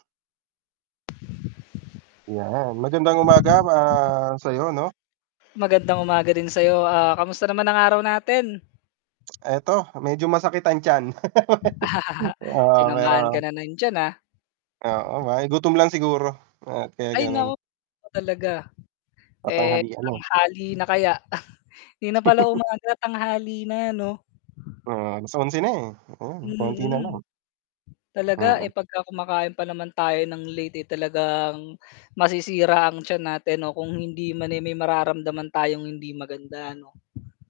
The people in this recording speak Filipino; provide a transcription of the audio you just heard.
'Yan. Magandang umaga, ah, sa'yo 'no? Magandang umaga din sa'yo, ah, kamusta naman ang araw natin? Eto medyo masakit ang tiyan, oo Sinamaan pero. kana ng t'yan ah. Oo, ay gutom lang siguro at kaya Ay gano'n. naku ano talaga, eh, Patanghalian na. tanghali na kaya hindi na pala umaga tanghali na, 'no? Oo, 11:00 na, eh, ayan, konti na Mm. lang. Talaga, Oo. eh, pag kumakain pa naman tayo ng late, eh, talagang masisira ang tiyan natin o kung hindi man eh may mararamdaman tayong hindi maganda, ano?